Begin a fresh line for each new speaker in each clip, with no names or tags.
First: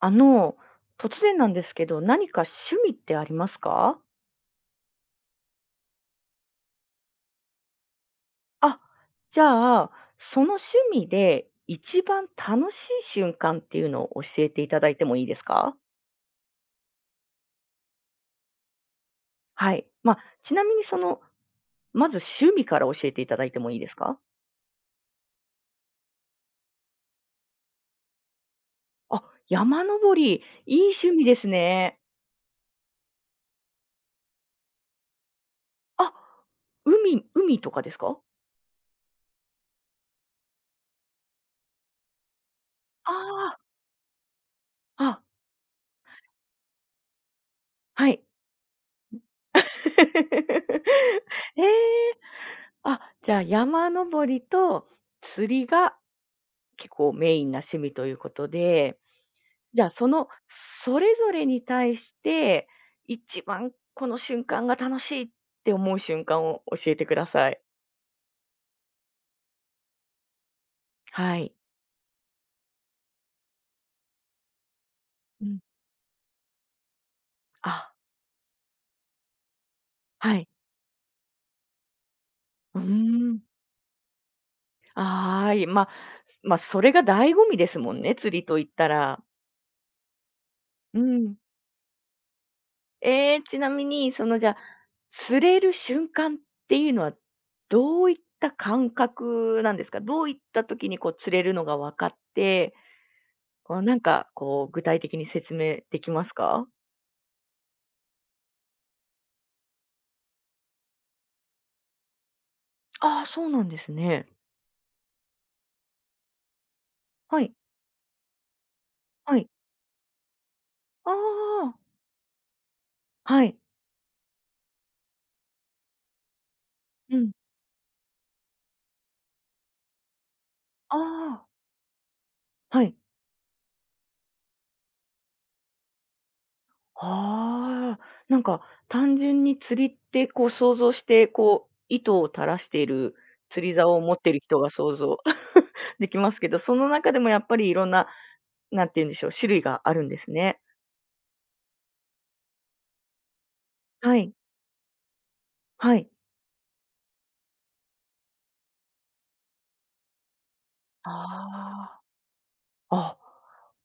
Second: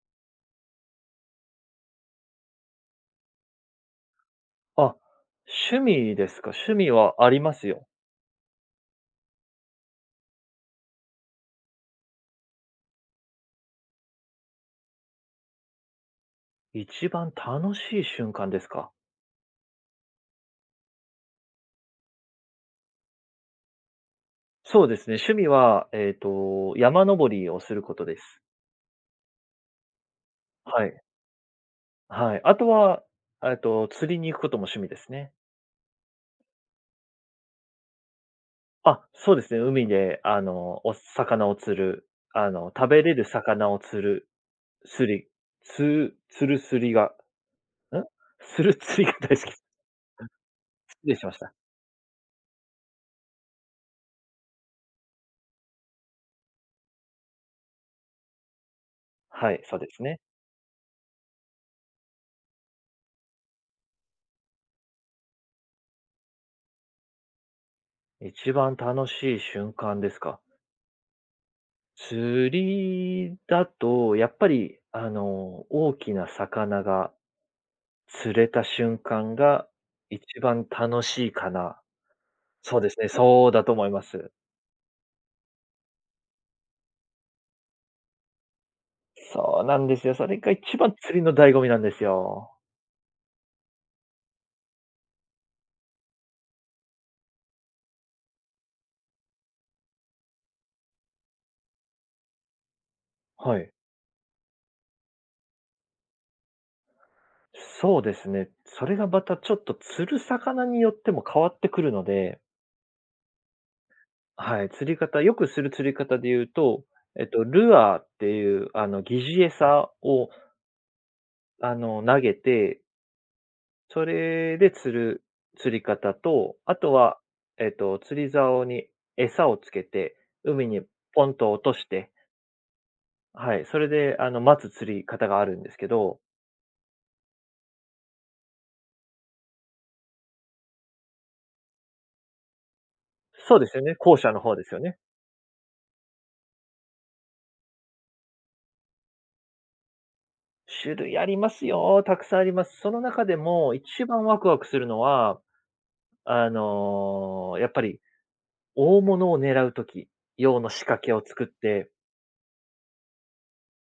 あの、突然なんですけど、何か趣味ってありますか？
あ、趣味ですか。趣味はありますよ。
あ、じゃあ、その趣味で一番楽しい瞬間っていうのを教えていただいてもいいですか？
一番楽しい瞬間ですか。
はい。まあ、ちなみにまず趣味から教えていただいてもいいですか？
そうですね。趣味は、山登りをすることです。
あ、山登り、いい
はい。
趣味ですね。
はい。あとは、釣りに行くことも趣味ですね。
あ、海とかですか？
あ、そうですね。海で、お魚を釣る、食べれる
あ
魚を釣る、
あ、
釣
あ、
り、釣る釣りが、ん
はい。
釣る釣りが大好き。失礼しました。
ええ、あ、じゃあ山登りと釣りが結構メインな趣味ということで、
はい、そう
じゃ
で
あ
すね。
それぞれに対して、一番この瞬間が楽しいって思う瞬間を教えてください。
一番楽しい瞬間ですか。
はい。
釣りだと、やっぱり、
うん。
大きな魚が
あ、
釣れた瞬間が
は
一
い。
番楽しいかな。
う
そう
ー
ですね、
ん。
そうだと思います。
ああ、いまあ、まあ、それが醍醐味ですもんね、釣りと言ったら。
そうなんですよ。それが一番
う
釣りの
ん。
醍醐味なんですよ。
ええ、ちなみにじゃあ、釣れる瞬間っていうのはどういった感覚なんですか？どういった時にこう釣れるのが分かって、
はい。
こう、なんか、こう、具体的に説明できますか？
そうですね。それがまたちょっと釣る魚によっても変わってくるので、
ああ、そうなんですね。
はい、釣り方、よくする釣り方で言うと、
はい、
ルアーっていう、疑
は
似
い。
餌を、
ああ、
投げて、
はい。
それで釣る釣り方と、あと
う
は、
ん。
釣り竿に餌をつけて、海に
あ
ポン
あ、
と落として、
はい。
はい、それで、待つ釣り方があるんですけど、
ああ、なんか、単純に釣りって、こう、想像して、こう、糸を垂らしている
そう
釣
で
り
すよ
竿
ね、
を持っ
後
てい
者
る
の方
人
で
が
すよ
想
ね。
像 できますけど、その中でもやっぱりいろんな、なんて言うんでしょう、種類があるんですね。
種類ありますよ、たくさんあります。その中でも一
は
番
い、
ワクワクするのは、
はい。
やっぱり大物を狙う時用の仕掛けを作って、
ああ、あ、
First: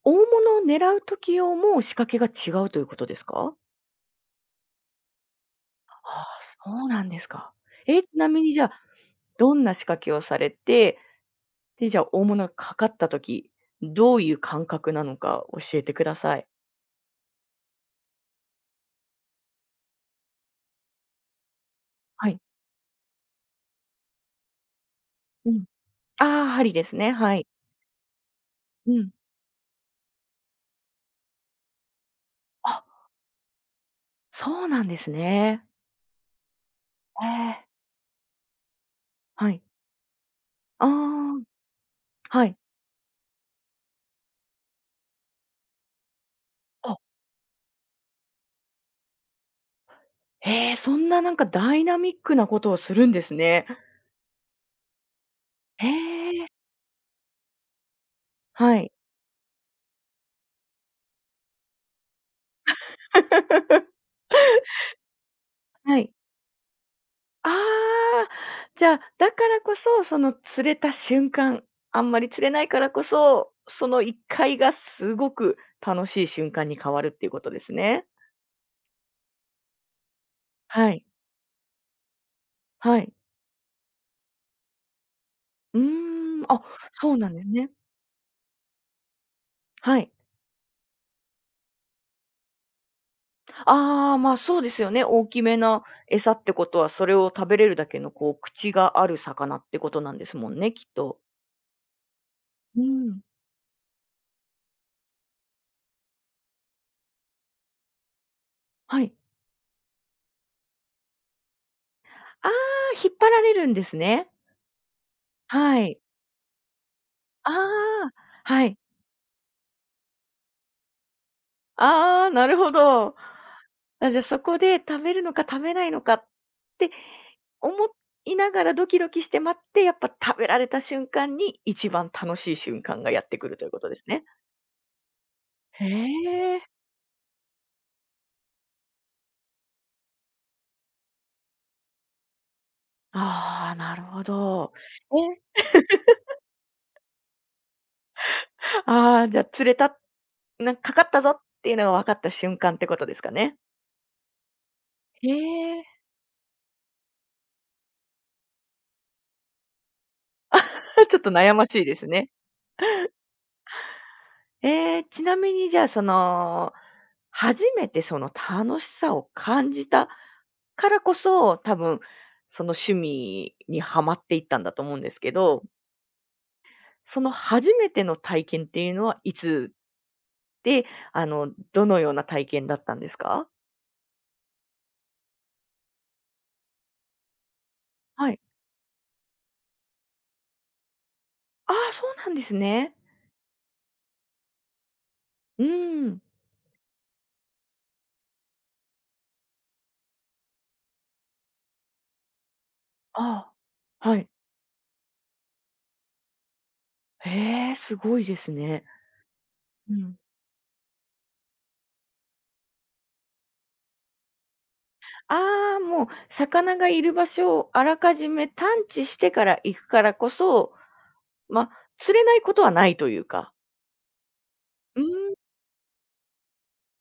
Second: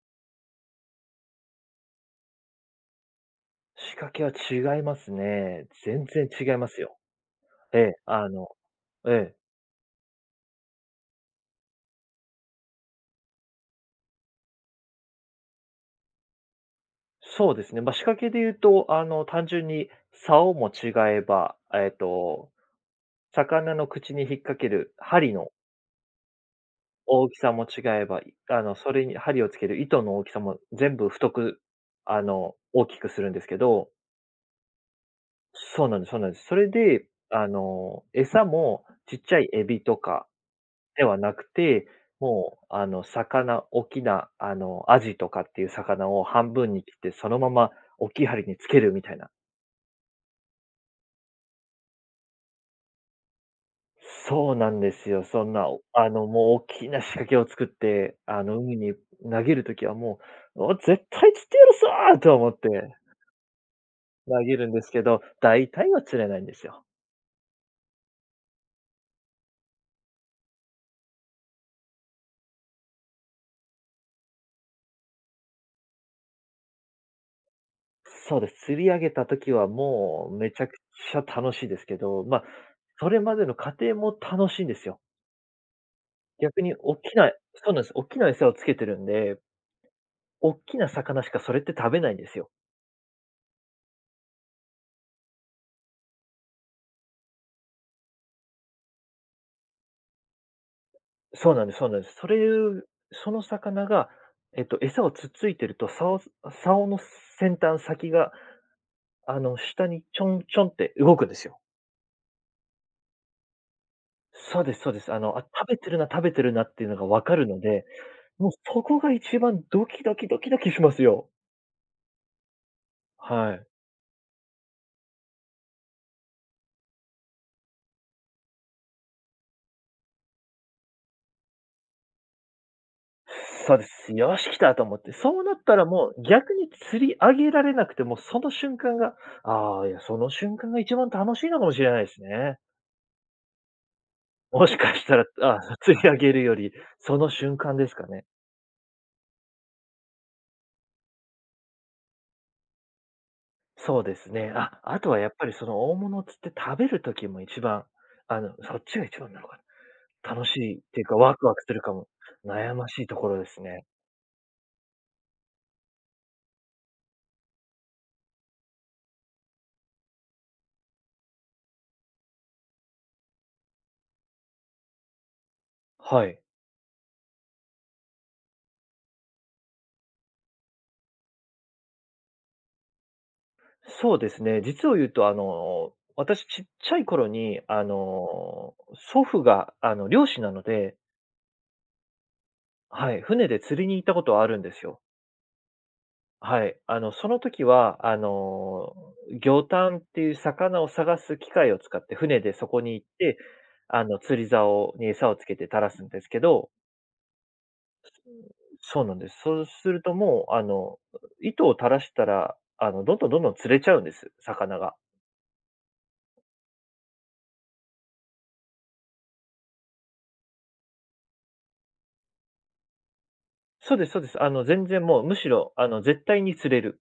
大物を狙う時用も仕掛けが違うということですか？
仕掛けは違いますね。
あ
全
あ、
然違います
そう
よ。
なんですか。
ええ、
え、ちなみにじゃあ、
ええ。
どんな仕掛けをされて、で、じゃあ、大物がかかった時、どういう感覚なのか教えてください。
そうですね。まあ、仕掛けで言うと、単純に竿も違えば、
はい。
魚の口に引っ掛ける針の
うん。ああ、針ですね、
大
は
き
い。
さも違えば、いあの、
う
それ
ん。
に針をつける糸の大きさも全部太く、
あ、
大きくするんですけど、
そうなんですね。
そうなんですそうなんです。それで、
ええ、
餌もちっちゃい
はい。
エビとか
あ
ではな
あ、
くて、
はい。
もう、大きな、アジとかっていう魚を半分に切
あ、
って、そのまま大きい針につけるみたいな。
へえ、そんななんかダイナミックなことをするんですね。
そうなんですよ。そんな、お
へ
あの、
え、
もう大きな仕掛けを作って、
は
海
い。
に投げるときはもう、「お、絶対釣ってやるぞ！」と思って 投げるんですけど、大体
は
は
い。
釣れないんですよ。
ああ、じゃあ、だからこそ、その釣れた瞬間、あんまり釣れないからこそ、その1回がすごく楽しい瞬間に変わるっていうことですね。
そうです。釣り上げたときはもうめちゃく
はい。
ちゃ楽しいですけど、まあ、
は
そ
い。
れまでの過程も楽しいんですよ。
うーん、
逆
あ、
に大
そ
き
うな
な、
んですね。
そうなんです。大きな餌をつけてるんで、
はい。
大きな魚しかそれって食べないんですよ。
ああ、まあ、そうですよね。大きめな餌ってことは、それを食べれるだけのこう口がある魚ってことなんですもんね、きっと。
そうなんですそうなんです。
うん。
その魚が、餌をつっついてると、竿の先端、先が、
はい。
下にちょんちょんって動くんですよ。
ああ、引っ張られるんですね。
そうですそうです。食べ
は
てる
い。
な食べてるなっていうのが分かる
あ
ので、
あ、
もう
はい。
そこが一番ドキドキドキドキしますよ。
ああ、なるほど。
はい。
あ、じゃ、そこで貯めるのか貯めないのかって思いながらドキドキして待って、やっぱ食べられた瞬間に一番楽しい瞬間がやってくるという
そう
こ
で
とです
す。
ね。
よし、来たと思って。そうなった
へ
らもう逆
え。
に釣り上げられなくても、その瞬間が、その瞬間が一番楽しいのかもしれないですね。
ああ、なるほ
も
ど。
しかしたら、
え、
あ、釣り上げるより、その瞬間ですかね。
ああ、じゃ、あ釣れた、なんかかかったぞっていうのが分かった瞬間ってことですかね？
そうですね。あ、あとはや
へ
っぱりその
え。
大物を釣って食べる時も一番、そっちが一番なのかな。楽しいっていう
ち
か、
ょっと
ワク
悩
ワク
ま
する
しい
か
です
も。
ね。
悩ましいところですね。
ええ、ちなみにじゃあ、初めてその楽しさを感じたからこそ、多分その趣味にはまっていったんだと思うんですけど、
はい。
その初めての体験っていうのはいつで、どのような体験だったんですか？
そうですね。実を言うと、私ちっちゃい頃に、
はい。
祖父が、漁師なので、
ああ、そうなんですね。
はい、船で釣りに行ったことはあるんですよ。
うん。
はい。その時は、魚探っていう魚を探す機械を使って、船でそこに行って、
ああ、はい。
釣り竿に餌をつけて垂らすんですけど、
へえ、すごいですね。
そうなんです。そうす
う
ると
ん。
もう、糸を垂らしたら、どんどんどんどん釣れちゃうんです、魚が。
ああ、もう魚がいる場所をあらかじめ探知してから行くからこそ、まあ、釣れないことはないというか。
そうですそうです。全
うー
然もう、
ん。
むしろ、絶対に釣れる。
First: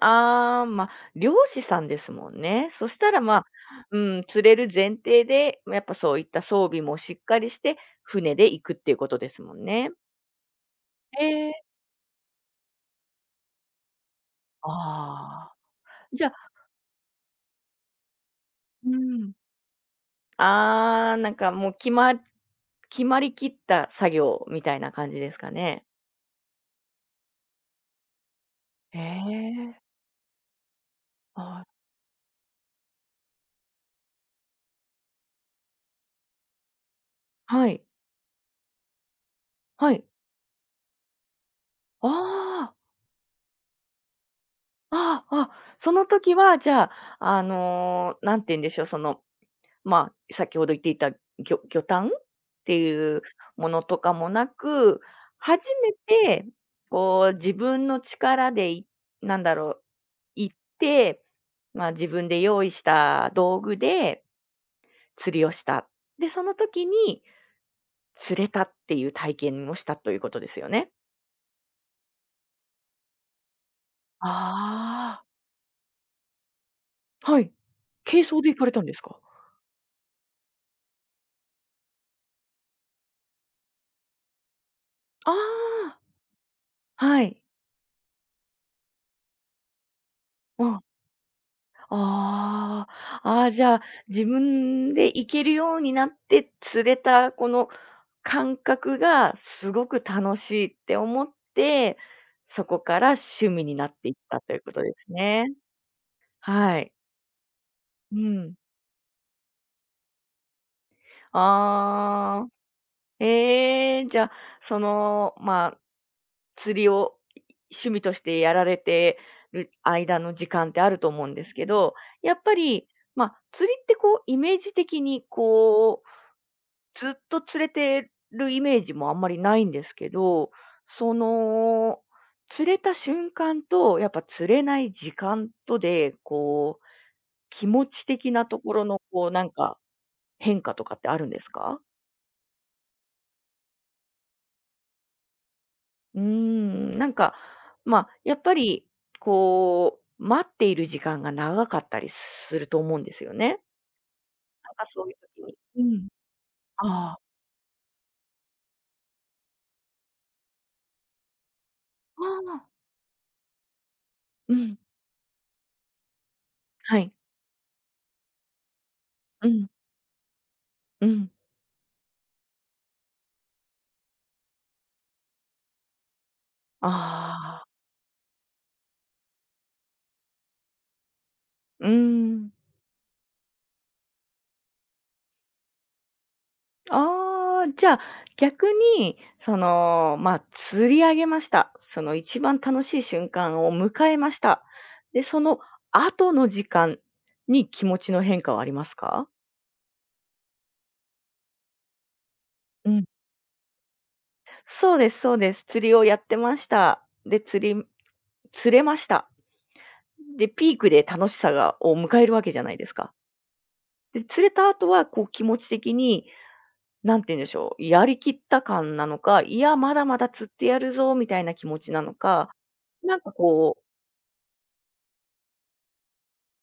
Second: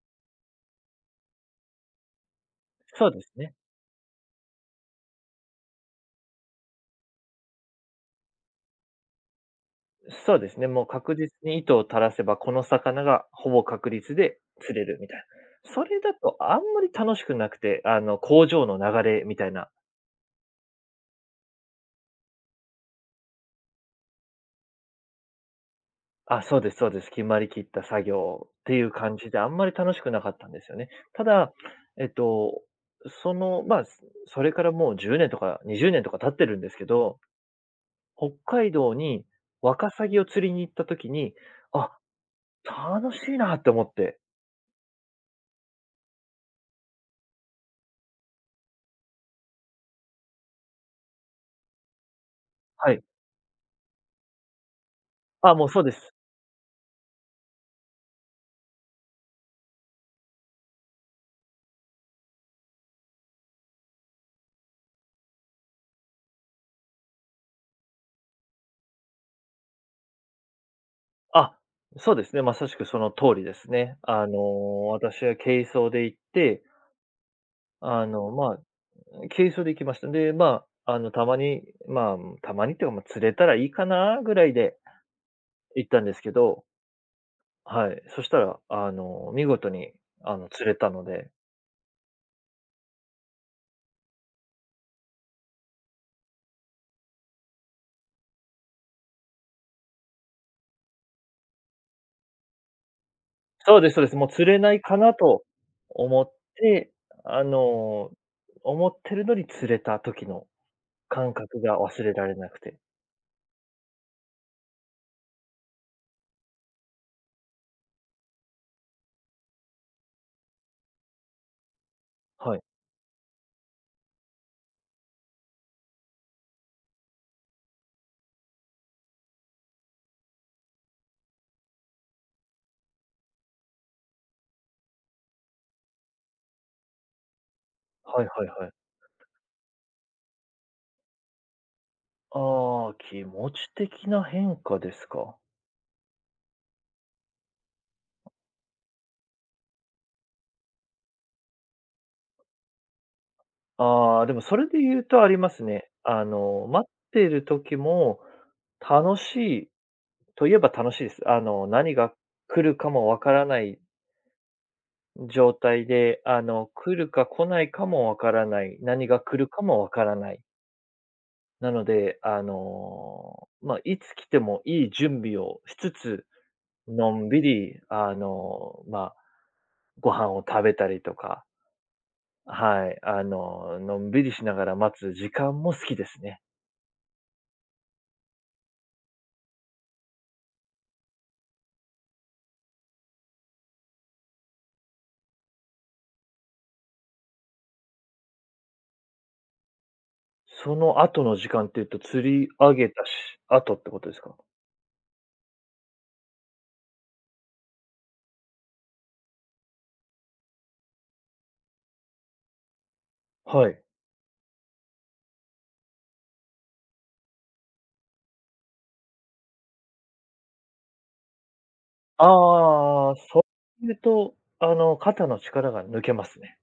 ああ、まあ、漁師さんですもんね。そし
そ
た
う
ら、
です
まあ、
ね。
うん、釣れる前提で、ま、やっぱそういった装備もしっかりして、船で行くっていうことですもんね。
そうですね、もう確
え
実に糸
え。
を垂らせば、この魚がほぼ確率で釣れるみたいな。
ああ、
それだ
じゃあ
とあんまり楽しくなくて、工場の
う
流れ
ん。
みたいな、
ああ、なんかもう、決まりきった作業みたいな感じですかね。
あ、そうですそうです、決まりきった作業っていう
へ
感じで、あんまり
え。
楽しくなかったんですよね。ただ、
あ、
えっと、その、まあ、それからもう10年とか20年とか経ってるんですけど、
はい、
北海道にワカ
はい。
サギを釣りに行った時に、あ、
ああ。
楽しいなって思って。
ああ、あ、その時は、じゃあ、んて言うんでしょう、まあ、先ほど言っていた魚探って
はい。
いうものとかもなく、
あ、も
初
うそう
め
です。
て、こう、自分の力で、なんだろう、行って、まあ、自分で用意した道具で釣りをした。で、その時に釣れたっていう体験をしたということですよね？
あ、そうですね、まさしくその通りですね。
ああ。
私は軽装で行って、
はい。
あ
軽
の、
装で
ま
行
あ、
かれたんですか？
軽装で行きました。で、まあ、たまに、まあ、たまにっていうか、まあ、釣れたらいいかなぐらいで行っ
あ
たんですけど、
あ、はい。
はい、そしたら、見事に、
う
釣れ
ん。
たので、
ああ、ああ、じゃあ、自分で行けるようになって釣れたこの感覚がすごく楽しいって思って、そこから趣味に
そう
な
で
っ
すそう
て
で
いっ
す。もう
た
釣
とい
れ
うこ
ない
とで
か
す
なと
ね。
思っ
は
て、
い。
あの、
うん。
思ってるのに釣れた時の感覚が忘れられ
ああ、
なくて。
ええ、じゃあ、まあ、釣りを趣味としてやられてる間の時間ってあると思うんですけど、やっぱ
はい。
り、まあ、釣りってこうイメージ的にこうずっと連れてるイメージもあんまりないんですけど、その、釣れた瞬間と、やっぱ釣れない時間とで、こう、気持ち
はい
的
は
な
い
と
はい。
ころの、こう、なんか、変化とかってあるんですか？
ああ、気持ち的な変化ですか。
うーん、なんか、ま、やっぱり、こう、待っている時間が長かったりすると思うんですよね。
ああ、でもそれ
なん
で
か
言
そ
う
ういう
とありま
時
すね。
にうん。
待っ
ああ、
てる時も楽しいといえば楽しいです。何が
あ
来
あ、
るかもわからない
うん。
状態で、来
は
る
い。
か来ないかもわからない、何が来
う
るか
ん、
もわからない。
うん。
なので、まあ、いつ来てもいい準備をしつつ、のんび
ああ、
り、まあ、ご飯を食べたりとか、
うーん。
はい。のんびりしながら待つ時間も好きですね。
ああ、じゃあ、逆に、まあ、釣り上げました。その一番楽しい瞬間を迎えました。で、その後の時間に気持ちの変化はありますか？
その後の時間っていうと、釣り上
う
げ
ん。
たし後ってことですか？
そうですそうです。釣りをやってました。で、釣れました。で、ピークで楽しさがを迎えるわけじゃないですか。
はい。
で、釣れた後はこう気持ち的に、なんて言うんでしょう、やりきった感なのか、いや、まだまだ釣ってやるぞみたいな気持ちなのか、
あ
な
あ、
んか
そ
こう
ういうと、肩の力が抜けますね。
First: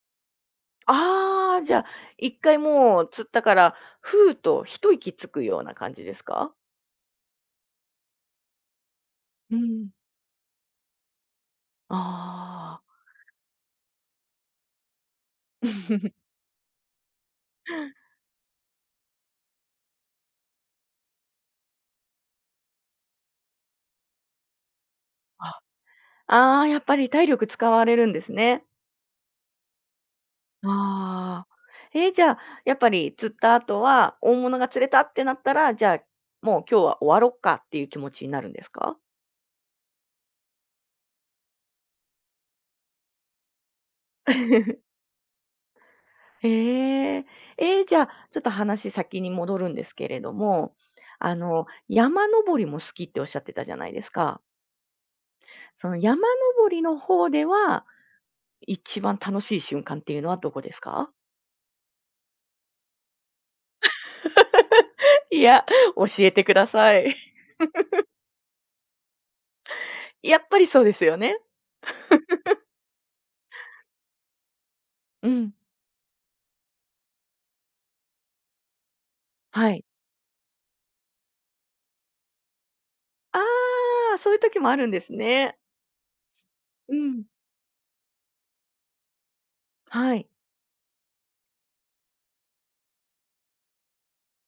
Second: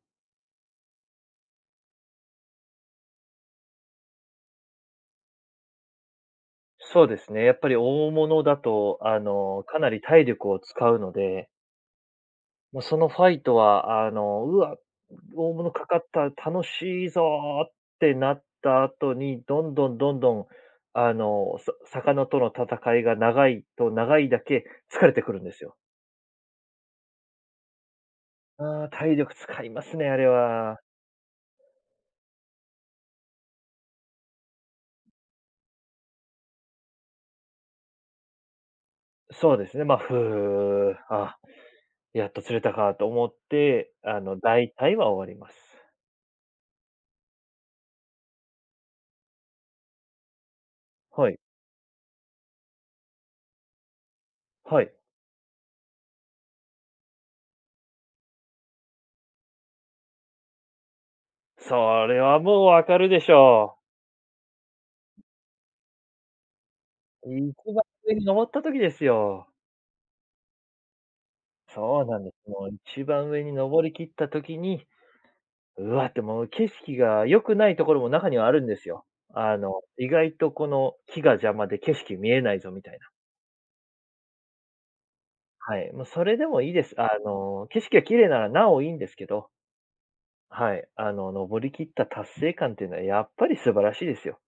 ああ、じゃあ、一回もう釣ったから、ふうと一息つくような感じですか？
そうですね、やっぱり大物だと、
う
か
ん。
なり体力を使うので、
あ
もうそ
あ。
のファイトは、うわ、大物かかった、楽しいぞーってなった後に、どんどんどんどん、魚との戦いが長いと長いだけ疲れてくるん
あ、
ですよ。
ああ、やっぱり体力使われるんですね。
ああ、体力使いますね、あれは。
ああ。え、じゃあ、やっぱり釣った後は、大物が釣れたってなったら、じゃあ、もう今日は終わろっかっていう気持ちになるんですか？
そうですね、まあ、ふう、あ、やっと釣れたかと思って、大 体は終わります。
へえ。え、じゃあ、ちょっと話先に戻るんですけれども、
はい。
山登りも好きっておっしゃってたじゃないですか。
はい。
その山登りの方では、一番楽しい瞬間っていうのはどこですか？
それはもうわかるでしょ
いや、教えてください。
う。一番上に登った時ですよ。
やっぱりそうですよね。
そうなんです。もう一番上に登り切った時に、
うん、
うわってもう景色が良くないところも中にはあるんですよ。
はい。
意外とこの木が邪魔で景色見えないぞみたいな。
ああ、そういう時もあるんですね。
はい。もうそれでもいいで
う
す。
ん、
景色が綺麗ならなおいいんですけど、
はい。
はい。登り切った達成感っていうのはやっぱり素晴らしいですよ。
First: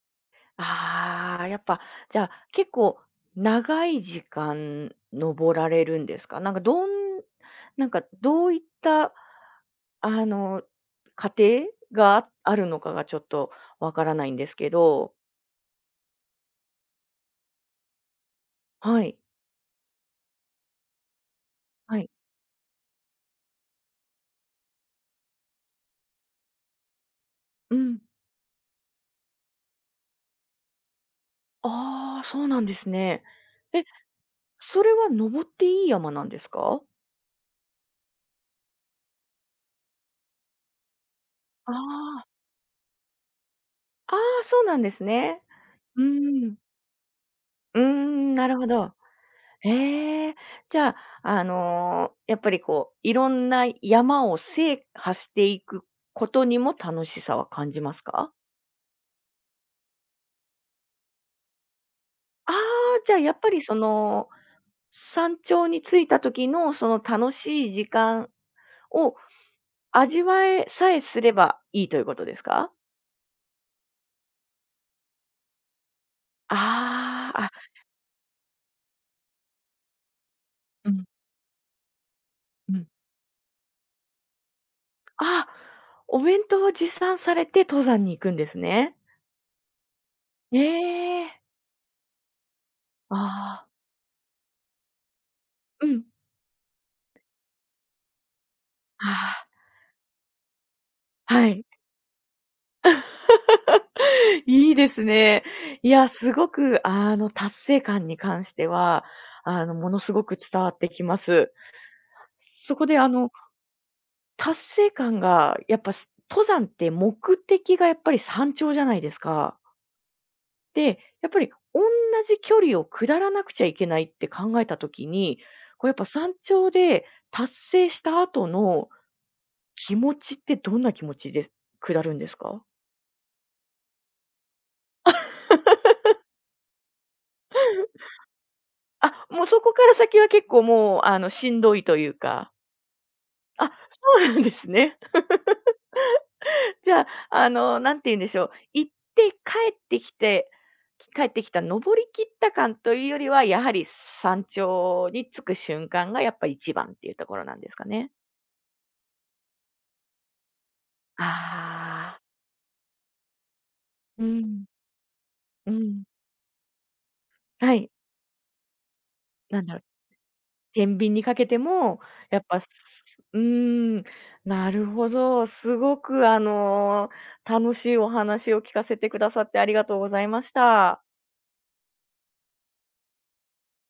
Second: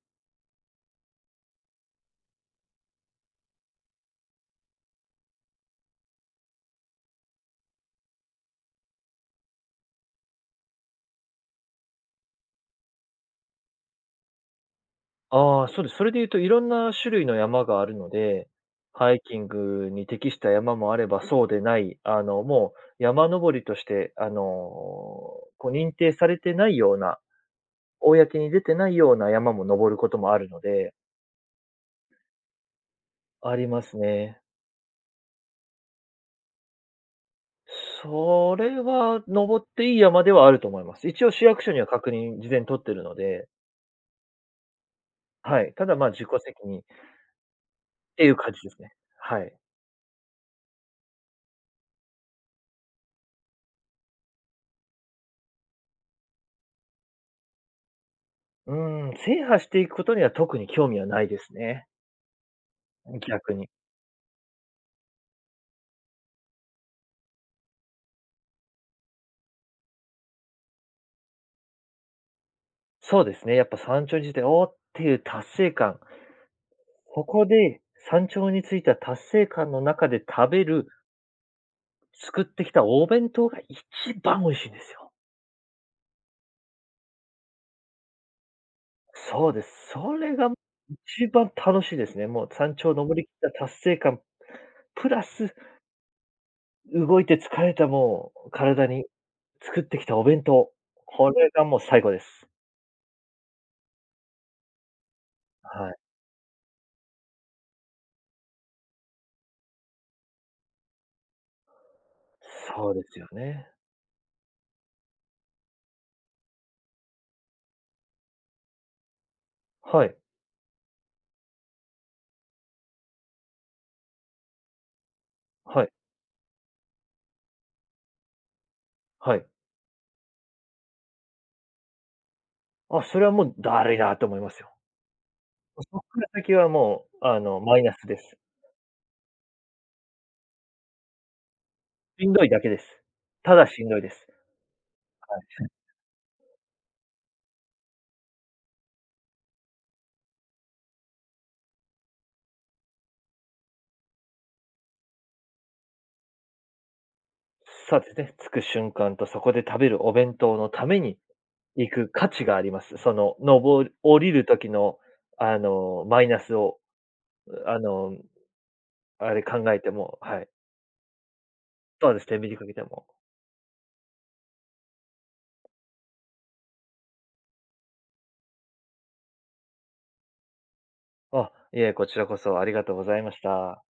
ああ、やっぱ、じゃあ、結構長い時間登られるんですか？なんかどういった、あの、過程があるのかがちょっとわからないんですけど。
ああ、そうです。それで言うと、いろんな種類の山があるので、
は
ハ
い、
イキングに適した山もあれば、そうでな
は
い、
い。
もう山登りとして、こう認定されてないような、
うん。
公に出てないような山も登ることもあるので、
ああ、そうなんですね。
ありま
え、
すね。
それは登っていい山なんですか？
それは登っていい山ではあると思います。一応市役
あ
所には確
あ、
認事前に取ってるので、
ああ、そうなんですね。
はい。ただ
う
まあ自己
ー
責
ん。
任っ
うー
てい
ん、
う
な
感
る
じ
ほ
です
ど。
ね。はい。
へえ。じゃあ、やっぱりこう、いろんな山を制覇していくことにも楽しさは感じますか？
うん、制覇していくことには特に興味はないですね。
ああー、じゃあやっぱ
逆
り
に。
山頂に着いた時のその楽しい時間を味わえさえすればいいということですか？
そうですね、やっぱ山頂に着いて、おーっていう達成感。こ
ああ、
こ
あ。
で山頂に着いた達成感の中で食べる、
うん
作ってき
う
た
ん。
お弁当が一番美味しいんですよ。
あ、お弁当を持参されて登山に行くんですね。
そうです。それが
え
一
え。
番楽しいですね。もう山頂登りきった
ああ、
達成感、プラス
うん。
動いて疲れたもう体に
あ
作ってきたお弁当。こ
あ、は
れ
い。
がもう最高です。
いいですね。い
はい。
や、すごく達成感に関しては、ものすごく伝わってきます。そこ
そう
で
ですよね。
達成感がやっぱ、登山って目的がやっぱり山頂じゃないですか。
はい、
で、やっぱり同じ距離を下らなくちゃいけないって考えたときに、
は
こう
い、
やっぱ山頂で達成した後の
はい。
気持ちってどんな気持ちで下るんですか？
あ、それはもうだるいなと思いますよ。そっから先はもう、マイナス です。
あ、もうそこから先は結構もう、しんどいという
しんどい
か。
だけです。ただ
あ、
しんどいで
そう
す。
なんですね。じゃあ、なんて言うんでしょう、行って帰ってきた登り切った感というよりは、やはり山頂に着く瞬間がやっぱ一番っていうところなんですか
そうで
ね？
すね、着く瞬間とそこで食べるお弁当のために行く
あ
価
あ。
値があります。その、上り、降
う
りる
ん、
時の、
うん。
マイナスを、
は
あ
い、
の、あれ
なん
考
だろ
え
う、
ても、はい。
天秤にかけても、
そうです
や
ね、
っ
手秤に
ぱ、
か
す
けても。
うーん、なるほど。すごく楽しいお話を聞かせてくださってありがとうございました。
あ、いえ、こちらこそありがとうございました。